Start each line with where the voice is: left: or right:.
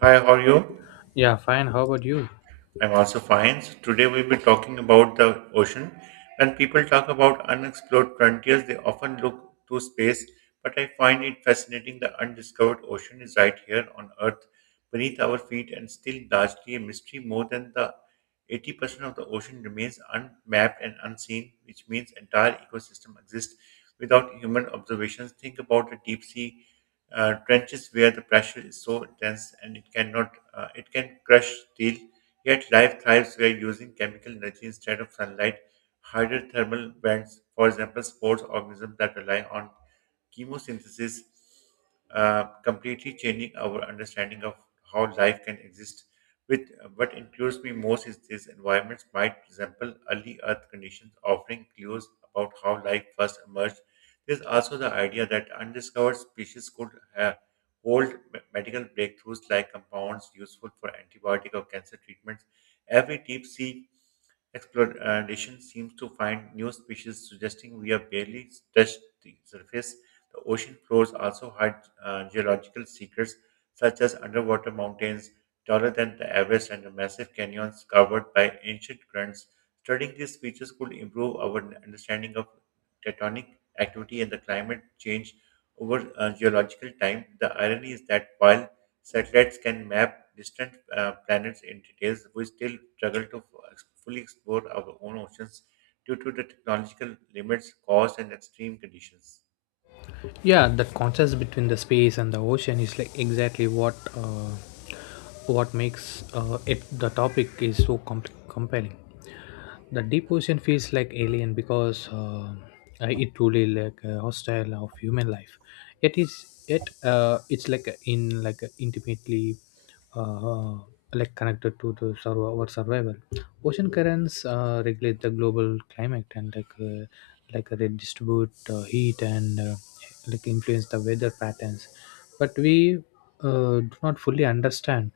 right: Hi, how are you?
left: Yeah, fine. How about you?
right: I'm also fine. So today we'll be talking about the ocean. When people talk about unexplored frontiers, they often look to space, but I find it fascinating the undiscovered ocean is right here on Earth, beneath our feet, and still largely a mystery. More than the 80% of the ocean remains unmapped and unseen, which means entire ecosystem exists without human observations. Think about the deep sea trenches where the pressure is so intense and it cannot it can crush steel. Yet life thrives by using chemical energy instead of sunlight. Harder thermal vents, for example, sports organisms that rely on chemosynthesis, completely changing our understanding of how life can exist. With what includes me most is these environments might resemble early Earth conditions, offering clues about how life first emerged. There's also the idea that undiscovered species could uh, medical breakthroughs like compounds useful for antibiotic or cancer treatments. Every deep sea exploration seems to find new species, suggesting we have barely touched the surface. The ocean floors also hide geological secrets, such as underwater mountains taller than the Everest and the massive canyons covered by ancient currents. Studying these features could improve our understanding of tectonic activity and the climate change over geological time. The irony is that while satellites can map distant planets in details, we still struggle to fully explore our own oceans due to the technological limits caused and extreme conditions.
left: Yeah, the contrast between the space and the ocean is like exactly what makes it the topic is so compelling. The deep ocean feels like alien because it truly like a hostile of human life. Yet it's like in like a intimately uh, like connected to our survival. Ocean currents regulate the global climate and like they distribute heat and like influence the weather patterns. But we do not fully understand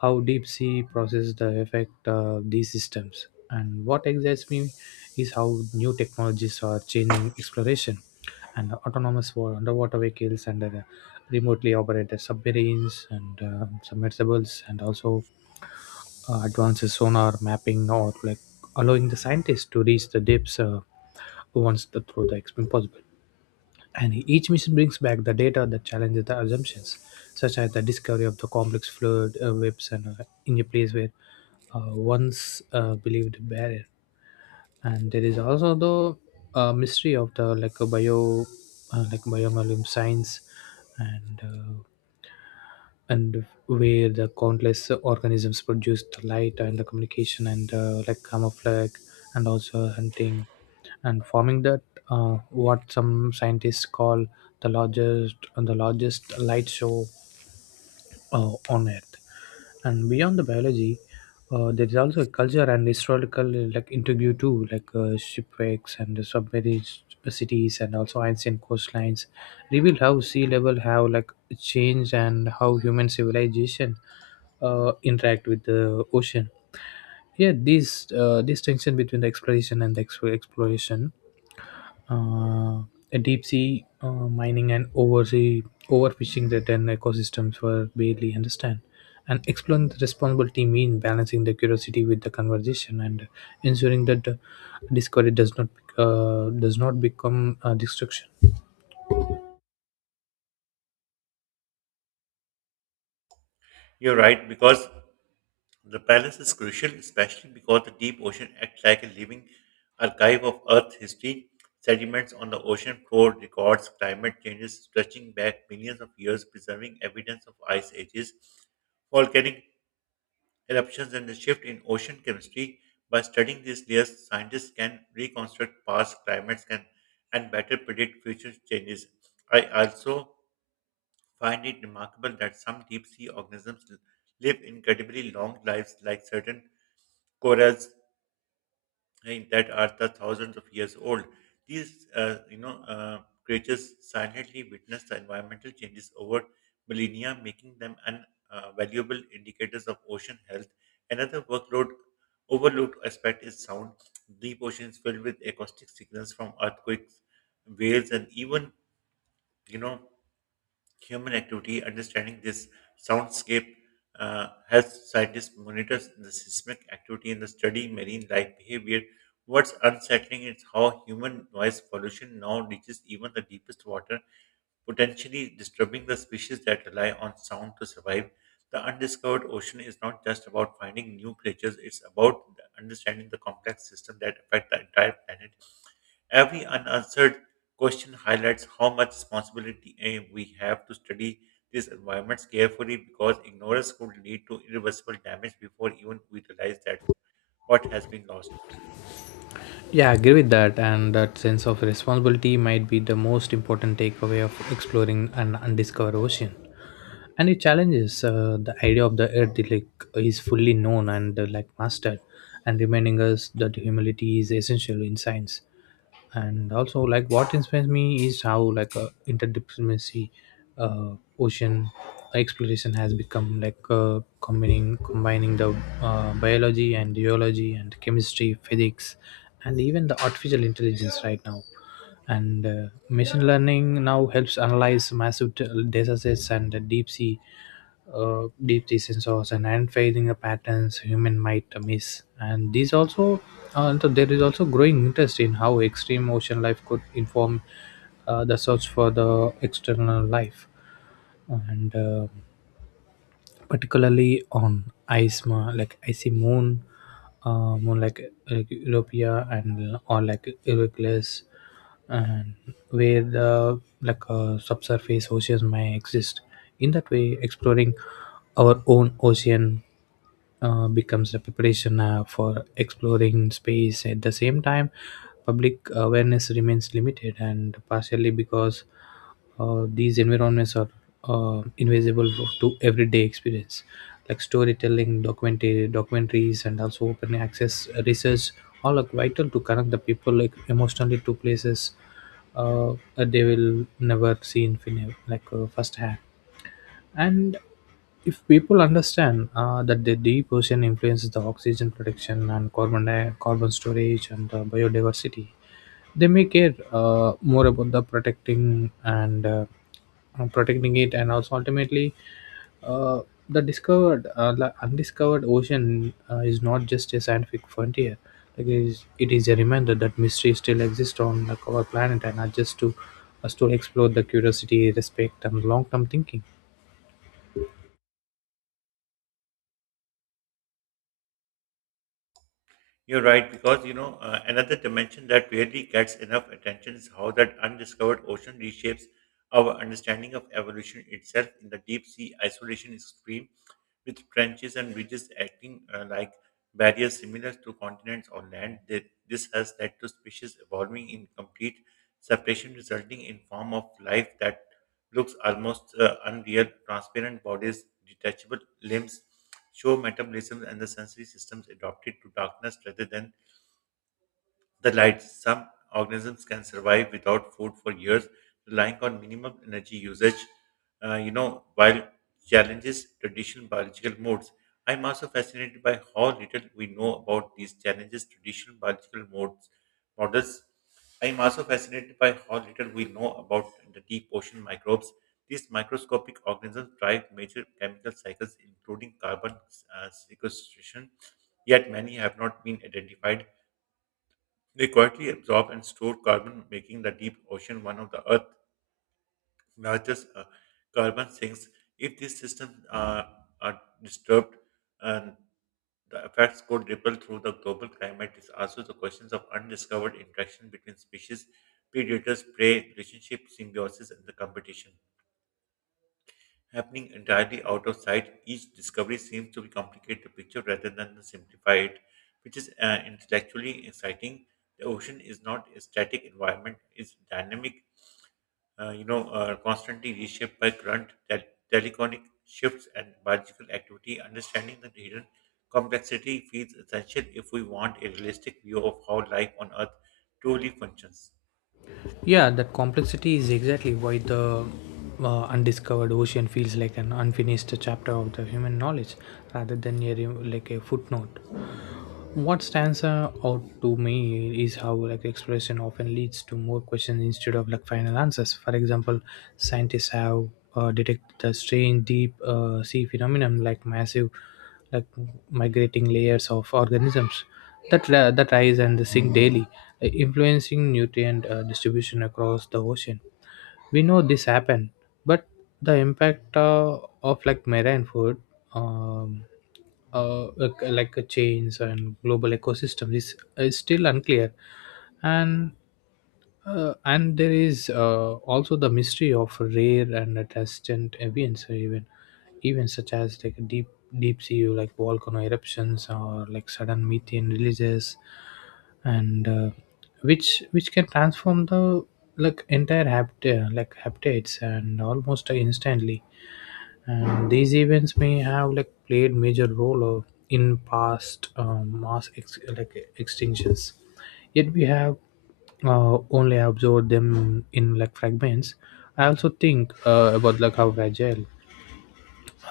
left: how deep sea process the effect of these systems. And what excites me is how new technologies are changing exploration and autonomous underwater vehicles and remotely operated submarines and submersibles and also advances sonar mapping or like allowing the scientists to reach the depths once through the experiment possible. And each mission brings back the data that challenges the assumptions, such as the discovery of the complex fluid webs and in a place where once believed barrier. And there is also the mystery of the like like biomolecular science, and uh, and where the countless organisms produce the light and the communication and like camouflage and also hunting and forming that what some scientists call the largest light show on Earth. And beyond the biology, there is also a culture and historical like interview too, like shipwrecks and the submerged cities, and also ancient coastlines reveal how sea level have like changed and how human civilization interact with the ocean. Yeah, this this tension between the exploration and the exploration uh, deep sea mining and oversea overfishing that then ecosystems were barely understand, and exploring the responsibility mean balancing the curiosity with the conversation and ensuring that discovery does not become destruction.
right: You're right, because the balance is crucial, especially because the deep ocean acts like a living archive of Earth history. Sediments on the ocean floor records climate changes stretching back millions of years, preserving evidence of ice ages, volcanic eruptions, and the shift in ocean chemistry. By studying these layers, scientists can reconstruct past climates can, and better predict future changes. I also find it remarkable that some deep sea organisms live incredibly long lives, like certain corals right, that are the thousands of years old. These, creatures silently witness the environmental changes over millennia, making them an valuable indicators of ocean health. Another workload overlooked aspect is sound. Deep oceans filled with acoustic signals from earthquakes, whales, and even you know human activity, understanding this soundscape helps scientists monitor the seismic activity in the study marine life behavior. What's unsettling is how human noise pollution now reaches even the deepest water, potentially disturbing the species that rely on sound to survive. The undiscovered ocean is not just about finding new creatures, it's about understanding the complex system that affect the entire planet. Every unanswered question highlights how much responsibility we have to study these environments carefully because ignorance could lead to irreversible damage before even we realize that what has been lost.
left: Yeah, I agree with that, and that sense of responsibility might be the most important takeaway of exploring an undiscovered ocean. And it challenges the idea of the earth like is fully known and like mastered, and reminding us that humility is essential in science. And also like what inspires me is how like interdisciplinary uh, ocean exploration has become, like combining the biology and geology and chemistry physics and even the artificial intelligence right now. And machine learning now helps analyze massive data sets and deep sea deep sea sensors and unveiling the patterns human might miss. And these also so there is also growing interest in how extreme ocean life could inform the search for the external life, and particularly on ice, ma like icy moon, moon like Europea and or like Euroclus, and where the like subsurface oceans may exist. In that way, exploring our own ocean becomes a preparation for exploring space. At the same time, public awareness remains limited, and partially because these environments are invisible to everyday experience, like storytelling, documentaries, and also open access research. All are vital to connect the people like emotionally to places they will never see in like firsthand. And if people understand that the deep ocean influences the oxygen production and carbon storage and biodiversity, they may care more about the protecting and protecting it, and also ultimately uh, the undiscovered ocean is not just a scientific frontier, like it is a reminder that mystery still exists on, like, our planet, and are just to us to explore the curiosity respect and long-term thinking.
right: You're right, because another dimension that rarely gets enough attention is how that undiscovered ocean reshapes our understanding of evolution itself. In the deep sea, isolation is extreme with trenches and ridges acting like barriers similar to continents or land. They, this has led to species evolving in complete separation, resulting in form of life that looks almost unreal, transparent bodies, detachable limbs, show metabolism and the sensory systems adapted to darkness rather than the light. Some organisms can survive without food for years, relying on minimum energy usage. While challenges traditional biological modes, I'm also fascinated by how little we know about these challenges traditional biological modes models. I'm also fascinated by how little we know about the deep ocean microbes. These microscopic organisms drive major chemical cycles, including carbon sequestration, yet many have not been identified. They quietly absorb and store carbon, making the deep ocean one of the Earth's largest carbon sinks. If these systems are disturbed, and the effects could ripple through the global climate, is also the questions of undiscovered interaction between species, predators, prey, relationship, symbiosis, and the competition. Happening entirely out of sight, each discovery seems to complicate the picture rather than simplify it, which is intellectually exciting. The ocean is not a static environment; it's dynamic, constantly reshaped by current, tectonic shifts, and biological activity. Understanding the hidden complexity feels essential if we want a realistic view of how life on Earth truly functions.
left: Yeah, that complexity is exactly why the undiscovered ocean feels like an unfinished chapter of the human knowledge rather than like a footnote. What stands out to me is how like exploration often leads to more questions instead of like final answers. For example, scientists have detected the strange deep sea phenomenon, like massive like migrating layers of organisms that rise and sink daily, influencing nutrient distribution across the ocean. We know this happened, but the impact of like marine food um, like chains and global ecosystems is still unclear. And and there is also the mystery of rare and transient events, or even events such as like deep sea like volcano eruptions or like sudden methane releases. And which can transform the like entire habit like habitats and almost instantly. And these events may have like played major role in past mass like extinctions, yet we have only observed them in like fragments. I also think about like how fragile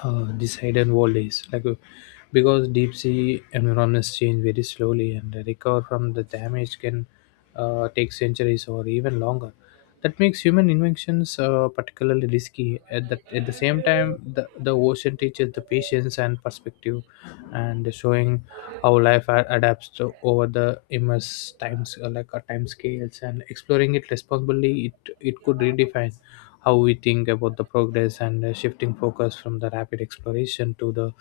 left: these hidden valleys, like because deep sea environments change very slowly and recover from the damage can take centuries or even longer. That makes human inventions particularly risky. At the same time, the ocean teaches the patience and perspective, and showing how life adapts to, over the immense times, like time scales, and exploring it responsibly, it could redefine how we think about the progress, and shifting focus from the rapid exploration to the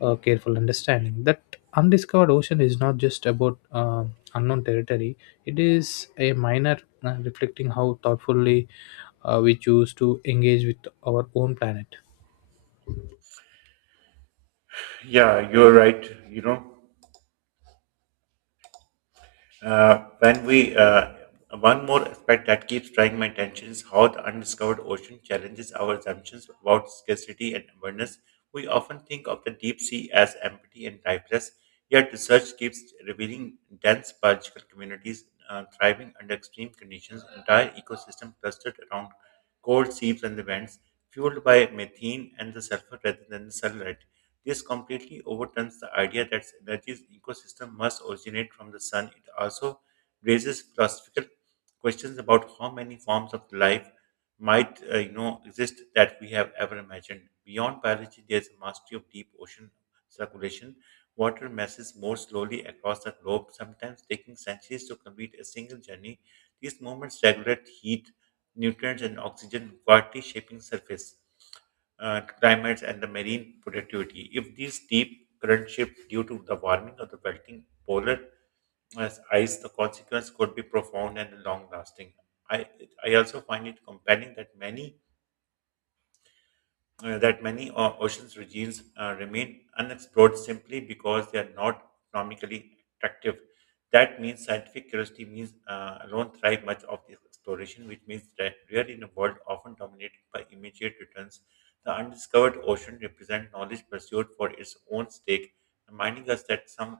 left: careful understanding. That undiscovered ocean is not just about unknown territory, it is a minor reflecting how thoughtfully we choose to engage with our own planet.
right: Yeah, you're right. You know. When we one more aspect that keeps drawing my attention is how the undiscovered ocean challenges our assumptions about scarcity and abundance. We often think of the deep sea as empty and lifeless, yet research keeps revealing dense biological communities thriving under extreme conditions, entire ecosystems clustered around cold seas and the vents, fueled by methane and the sulfur rather than the sunlight. This completely overturns the idea that energy's ecosystem must originate from the sun. It also raises philosophical questions about how many forms of life might exist that we have ever imagined. Beyond biology, there's a mastery of deep ocean circulation. Water masses more slowly across the globe, sometimes taking centuries to complete a single journey. These movements regulate heat nutrients and oxygen quietly shaping surface climates and the marine productivity. If these deep currents shift due to the warming of the melting polar ice, the consequence could be profound and long lasting. I, I also find it compelling that many oceans regimes remain unexplored simply because they are not economically attractive. That means scientific curiosity means alone thrive much of this exploration, which means that we in a world often dominated by immediate returns. The undiscovered ocean represent knowledge pursued for its own stake, reminding us that some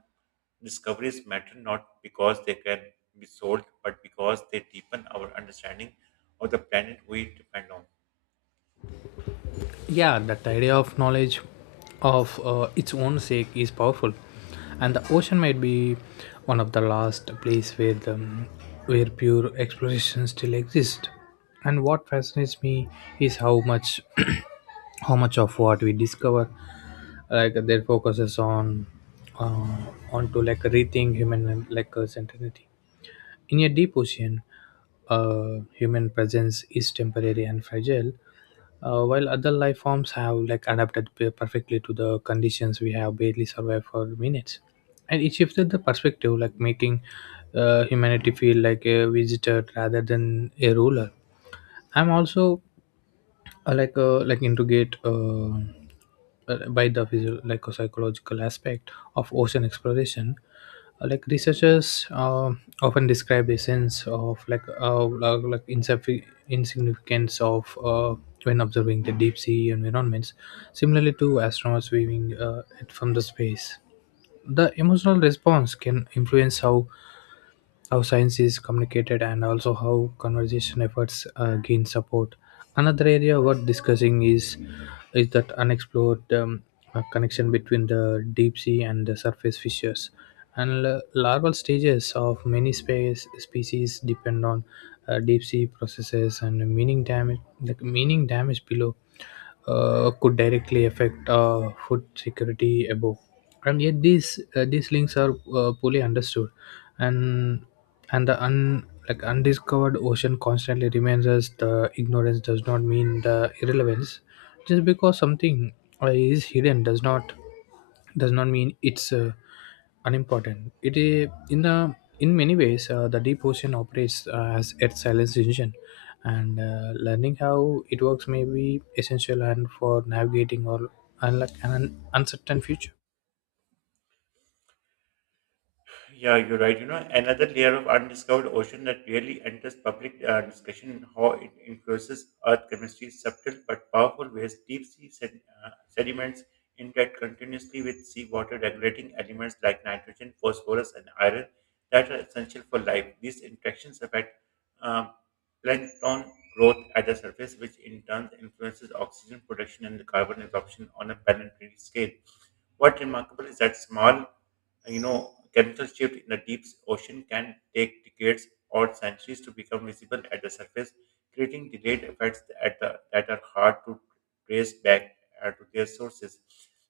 right: discoveries matter not because they can be sold, but because they deepen our understanding of the planet we depend on.
left: Yeah, that idea of knowledge of its own sake is powerful, and the ocean might be one of the last place where pure exploration still exists. And what fascinates me is how much how much of what we discover, like their focuses uh, on to like rethink human like identity. In a deep ocean, human presence is temporary and fragile, while other life forms have like adapted perfectly to the conditions we have barely survived for minutes. And it shifted the perspective, like making humanity feel like a visitor rather than a ruler. I'm also like integrate by the like a psychological aspect of ocean exploration. Like researchers often describe a sense of like insignificance of when observing the deep sea environments, similarly to astronauts viewing it from the space. The emotional response can influence how science is communicated and also how conservation efforts gain support. Another area worth discussing is that unexplored connection between the deep sea and the surface fishes. And larval stages of many space species depend on deep sea processes, and meaning damage, like meaning damage below could directly affect food security above. And yet these links are poorly understood, and and the un like undiscovered ocean constantly remains as the ignorance does not mean the irrelevance. Just because something is hidden does not mean it's unimportant. It is, in the in many ways, the deep ocean operates as Earth's silence engine, and learning how it works may be essential and for navigating or unlike an uncertain future.
right: Yeah, you're right. You know, another layer of undiscovered ocean that rarely enters public discussion in how it influences Earth chemistry is subtle but powerful ways. Deep sea sediments interact continuously with seawater, regulating elements like nitrogen, phosphorus, and iron that are essential for life. These interactions affect um, plankton growth at the surface, which in turn influences oxygen production and carbon absorption on a planetary scale. What's remarkable is that small chemical shift in the deep ocean can take decades or centuries to become visible at the surface, creating delayed effects at the, that are hard to trace back to their sources.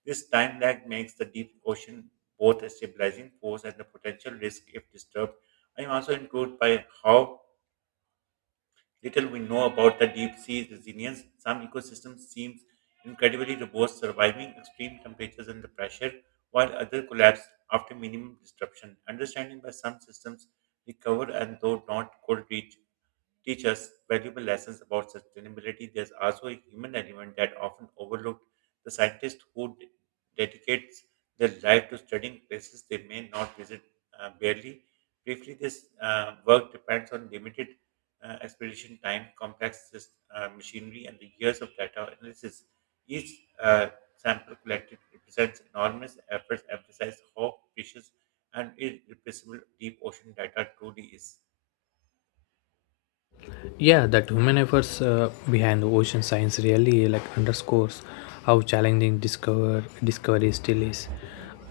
right: This time lag makes the deep ocean both a stabilizing force and a potential risk if disturbed. I am also intrigued by how little we know about the deep sea resilience, some ecosystems seem incredibly robust, surviving extreme temperatures and the pressure, while others collapse after minimum disruption. Understanding why some systems recover and though not could reach teach us valuable lessons about sustainability, there's also a human element that often overlooked. The scientists who dedicates their life to studying places they may not visit barely. Briefly, this work depends on limited expedition time, complex machinery, and the years of data analysis. Each sample collected represents enormous efforts, emphasize how precious and irreplaceable deep ocean data truly is.
left: Yeah, that human efforts behind the ocean science really like underscores how challenging discovery still is.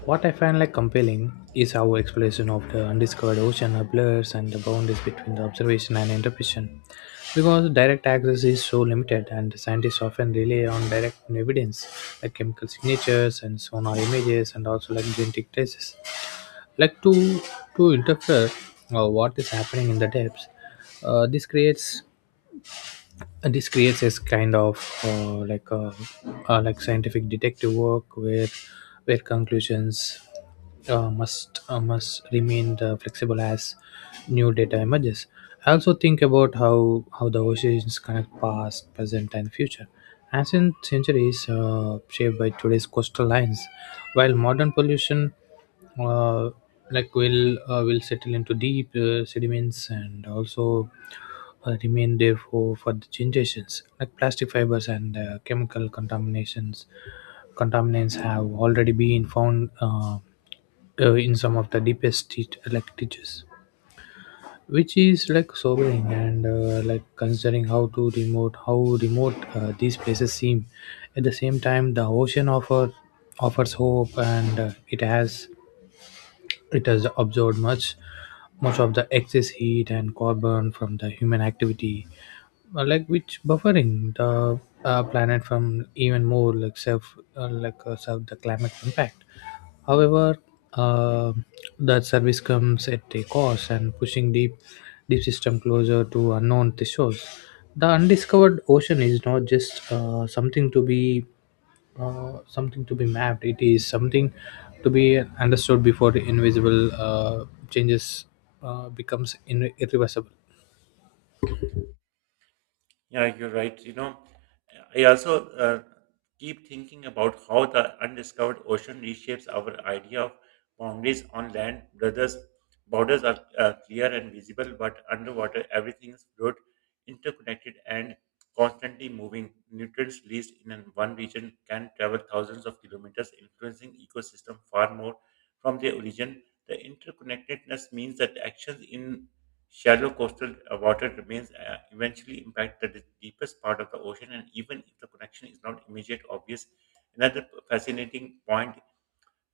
left: What I find like compelling is our exploration of the undiscovered ocean blurs and the boundaries between the observation and interpretation. Because direct access is so limited and the scientists often rely on direct evidence like chemical signatures and sonar images and also like genetic traces. Like to interpret what is happening in the depths. This creates this kind of uh, like a, like scientific detective work, where conclusions must remain flexible as new data emerges. I also think about how the oceans connect past, present, and future. Ancient centuries shaped by today's coastal lines, while modern pollution uh, like will will settle into deep sediments, and also remain there for the generations. Like plastic fibers and chemical contaminations contaminants have already been found in some of the deepest like ditches, which is like sobering and like considering how to remote, how remote these places seem. At the same time, the ocean offers hope, and it has absorbed much of the excess heat and carbon from the human activity, like which buffering the planet from even more like self self the climate impact. However, uh, that service comes at a cost and pushing deep system closer to unknown thresholds. The undiscovered ocean is not just something to be mapped. It is something to be understood before the invisible changes becomes irreversible.
right: Yeah, you're right. You know, I also keep thinking about how the undiscovered ocean reshapes our idea of boundaries on land. Brothers, borders are clear and visible, but underwater everything is fluid, interconnected, and constantly moving. Nutrients released in one region can travel thousands of kilometers, influencing ecosystem far more from their origin. The interconnectedness means that actions in shallow coastal water remains eventually impact the deepest part of the ocean, and even if the connection is not immediate obvious, fascinating point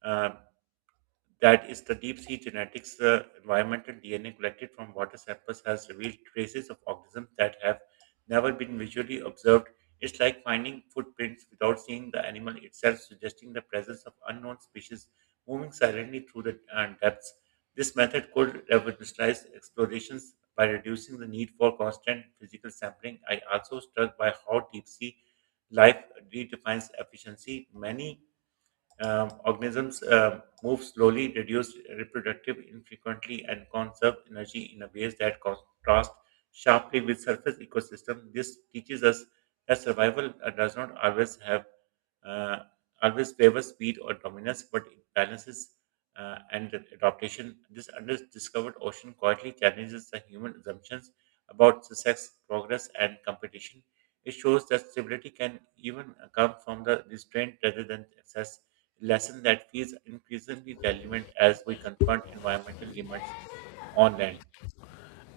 right: uh, that is the deep sea genetics environmental DNA collected from water samples has revealed traces of organisms that have never been visually observed. It's like finding footprints without seeing the animal itself, suggesting the presence of unknown species moving silently through the depths. This method could revolutionize explorations by reducing the need for constant physical sampling. I also struck by how deep sea life redefines efficiency. Many organisms move slowly, reduce reproductive infrequently, and conserve energy in a ways that contrast sharply with surface ecosystem. This teaches us that survival does not always have uh, always favors speed or dominance, but it balances and adaptation. This undiscovered ocean quietly challenges the human assumptions about success, progress, and competition. It shows that stability can even come from the restraint rather than excess lesson that feels increasingly relevant as we confront environmental limits on land.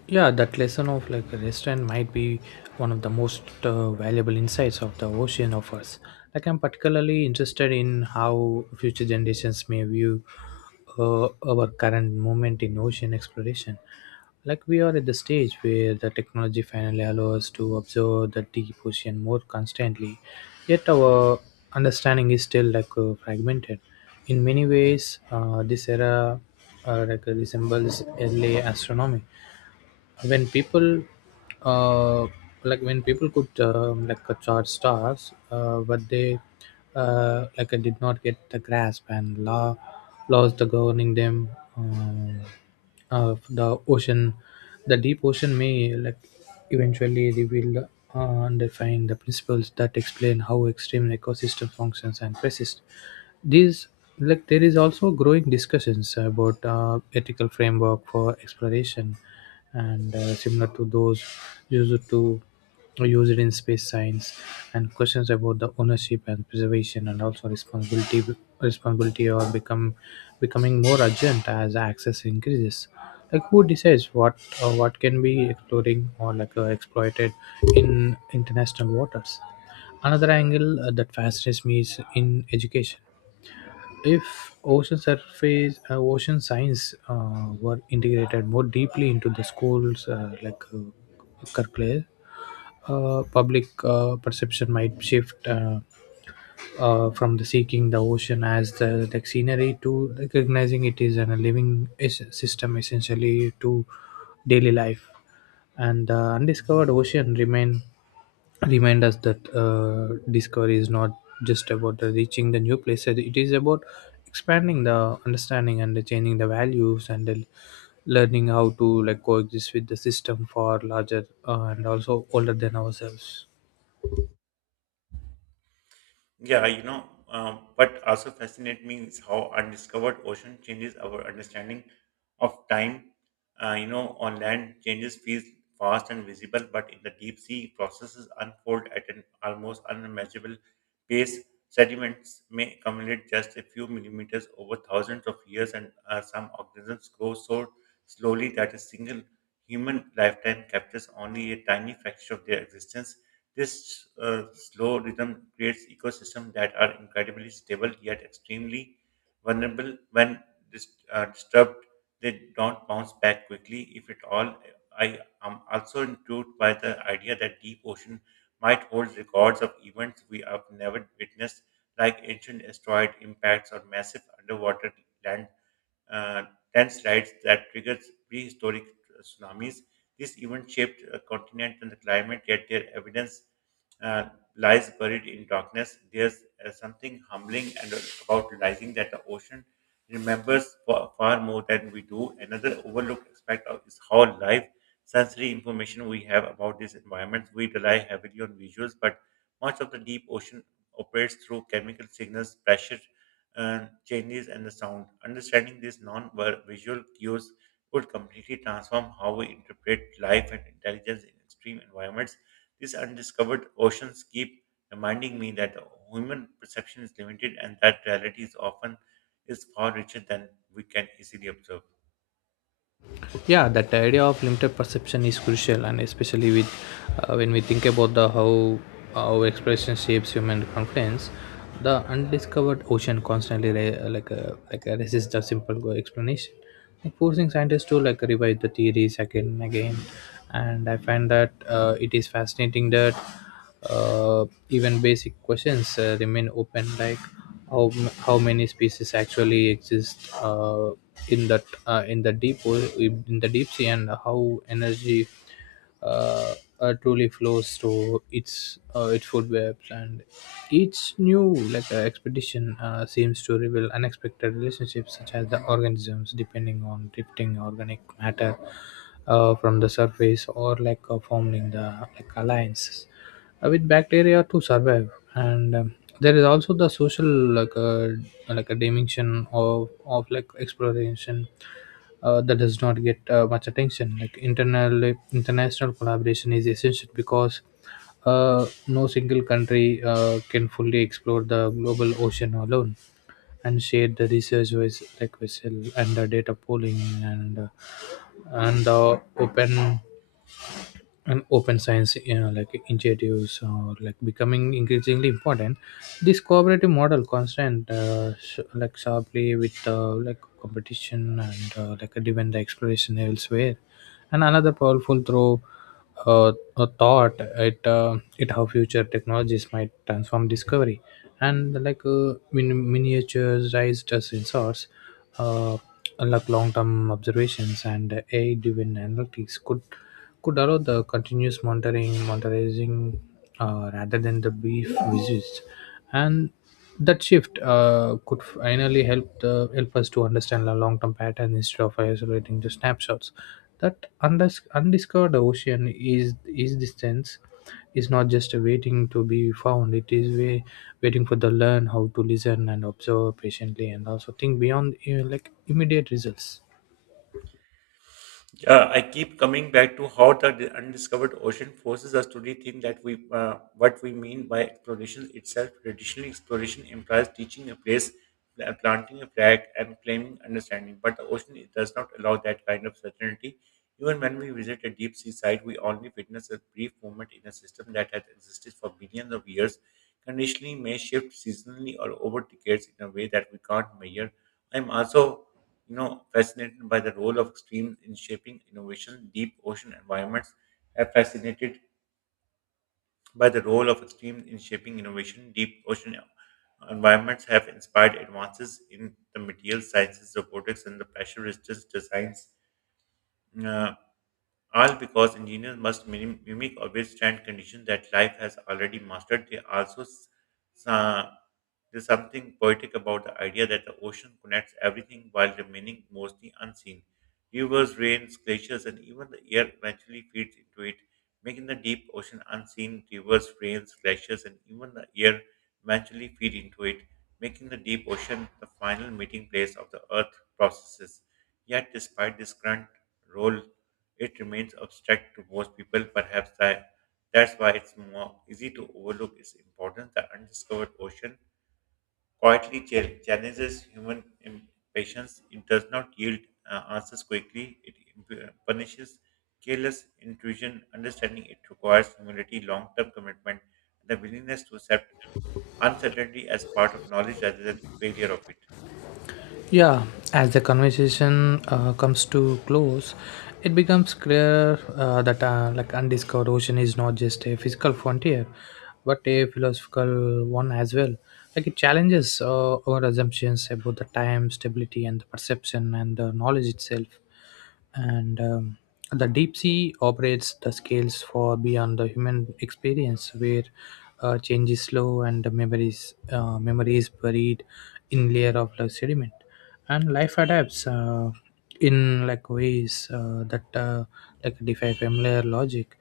left: Yeah, that lesson of like restraint might be one of the most valuable insights of the ocean offers. Like I'm particularly interested in how future generations may view our current moment in ocean exploration. Like we are at the stage where the technology finally allows us to observe the deep ocean more constantly, yet our understanding is still like fragmented. In many ways, this era resembles early astronomy when uh, people could charge stars but they did not get the grasp and laws the governing them, um, of the ocean. The deep ocean may like eventually reveal uh, underlying the principles that explain how extreme ecosystem functions and persist these. Like there is also growing discussions about ethical framework for exploration and similar to those used to used in space science, and questions about the ownership and preservation and also responsibility responsibility are become becoming more urgent as access increases. Like who decides what can be exploring or exploited in international waters. Another angle that fascinates me is in education. If ocean science were integrated more deeply into the schools curricula, public perception might shift. From the seeking the ocean as the scenery to recognizing it is a living system essentially to daily life. And the undiscovered ocean remain remind us that discovery is not just about the reaching the new places. It is about expanding the understanding and the changing the values and the learning how to like coexist with the system for larger and also older than ourselves.
right: Yeah, you know, what also fascinates me is how undiscovered ocean changes our understanding of time. On land, changes feel fast and visible, but in the deep sea, processes unfold at an almost unimaginable pace. Sediments may accumulate just a few millimeters over thousands of years, and some organisms grow so slowly that a single human lifetime captures only a tiny fraction of their existence. This slow rhythm creates ecosystems that are incredibly stable yet extremely vulnerable when dis- disturbed. They don't bounce back quickly, if at all. I am also intrigued by the idea that deep ocean might hold records of events we have never witnessed, like ancient asteroid impacts or massive underwater landforms uh, dense tides that triggered prehistoric tsunamis. This event shaped a continent and the climate, yet their evidence uh, lies buried in darkness. There's something humbling and about realizing that the ocean remembers far, far more than we do. Another overlooked aspect of, is how live sensory information we have about these environments. We rely heavily on visuals, but much of the deep ocean operates through chemical signals, pressure, changes and the sound. Understanding these non-visual cues could completely transform how we interpret life and intelligence in extreme environments. These undiscovered oceans keep reminding me that human perception is limited and that reality is often is far richer than we can easily observe.
left: Yeah, that idea of limited perception is crucial, and especially with when we think about the how expression shapes human confidence. The undiscovered ocean constantly resists the simple explanation, like forcing scientists to like revise the theories again and again. And I find that it is fascinating that even basic questions remain open, like how many species actually exist in the in the deep sea, and how energy uh, truly flows to its food webs. And each new expedition seems to reveal unexpected relationships, such as the organisms depending on drifting organic matter from the surface, or forming the like alliances with bacteria to survive. And there is also the social like a like a dimension of like exploration that does not get much attention. Like internal international collaboration is essential because no single country can fully explore the global ocean alone, and share the research with like vessel and the data pooling, and the open science, you know, like initiatives or like becoming increasingly important. This cooperative model constant like sharply with like competition and like driven the exploration elsewhere. And another powerful through a thought it it how future technologies might transform discovery, and miniatures raised as sensors, uh, like long-term observations and AI-driven analytics could allow the continuous monitoring, monitoring rather than the brief visits, and that shift could finally help us to understand the long-term pattern instead of isolating the snapshots. That undiscovered ocean is the sense is not just waiting to be found it is way, waiting for the learn how to listen and observe patiently, and also think beyond like immediate results.
right: Yeah, I keep coming back to how the undiscovered ocean forces us to rethink that we what we mean by exploration itself. Traditionally, exploration implies teaching a place, planting a flag, and claiming understanding. But the ocean it does not allow that kind of certainty. Even when we visit a deep sea site, we only witness a brief moment in a system that has existed for billions of years. Conditioning may shift seasonally or over decades in a way that we can't measure. I'm also fascinated by the role of extremes in shaping innovation. Deep ocean environments have fascinated by the role of extremes in shaping innovation. Deep ocean environments have inspired advances in the material sciences, robotics, and the pressure resistance designs. Uh, all because engineers must mimic or withstand conditions that life has already mastered. They also s- s- there's something poetic about the idea that the ocean connects everything while remaining mostly unseen. Rivers, rains, glaciers, and even the air eventually feeds into it, making the deep ocean unseen. Rivers, rains, glaciers, and even the air eventually feed into it, making the deep ocean the final meeting place of the earth processes. Yet, despite this current role it remains abstract to most people. That's why it's more easy to overlook its importance. The undiscovered ocean quietly challenges human impatience. It does not yield answers quickly. It punishes careless intrusion. Understanding it requires humility, long-term commitment, and the willingness to accept uncertainty as part of knowledge rather than failure of it.
left: Yeah, as the conversation comes to close, it becomes clear that like undiscovered ocean is not just a physical frontier but a philosophical one as well. Like it challenges our assumptions about the time stability and the perception and the knowledge itself. And the deep sea operates the scales far beyond the human experience, where change is slow and the memories memory is buried in layer of the sediment, and life adapts in like ways that like defy familiar logic.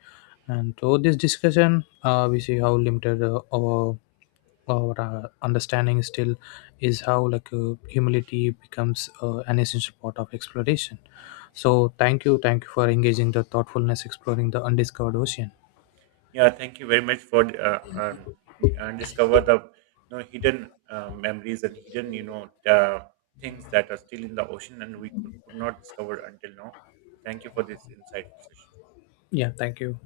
left: And through this discussion we see how limited our understanding still is, how like humility becomes an essential part of exploration. So thank you for engaging the thoughtfulness exploring the undiscovered ocean.
right: Yeah, thank you very much for discover the hidden memories and hidden things that are still in the ocean and we could not discover until now. Thank you for this insightful session.
left: Yeah, thank you.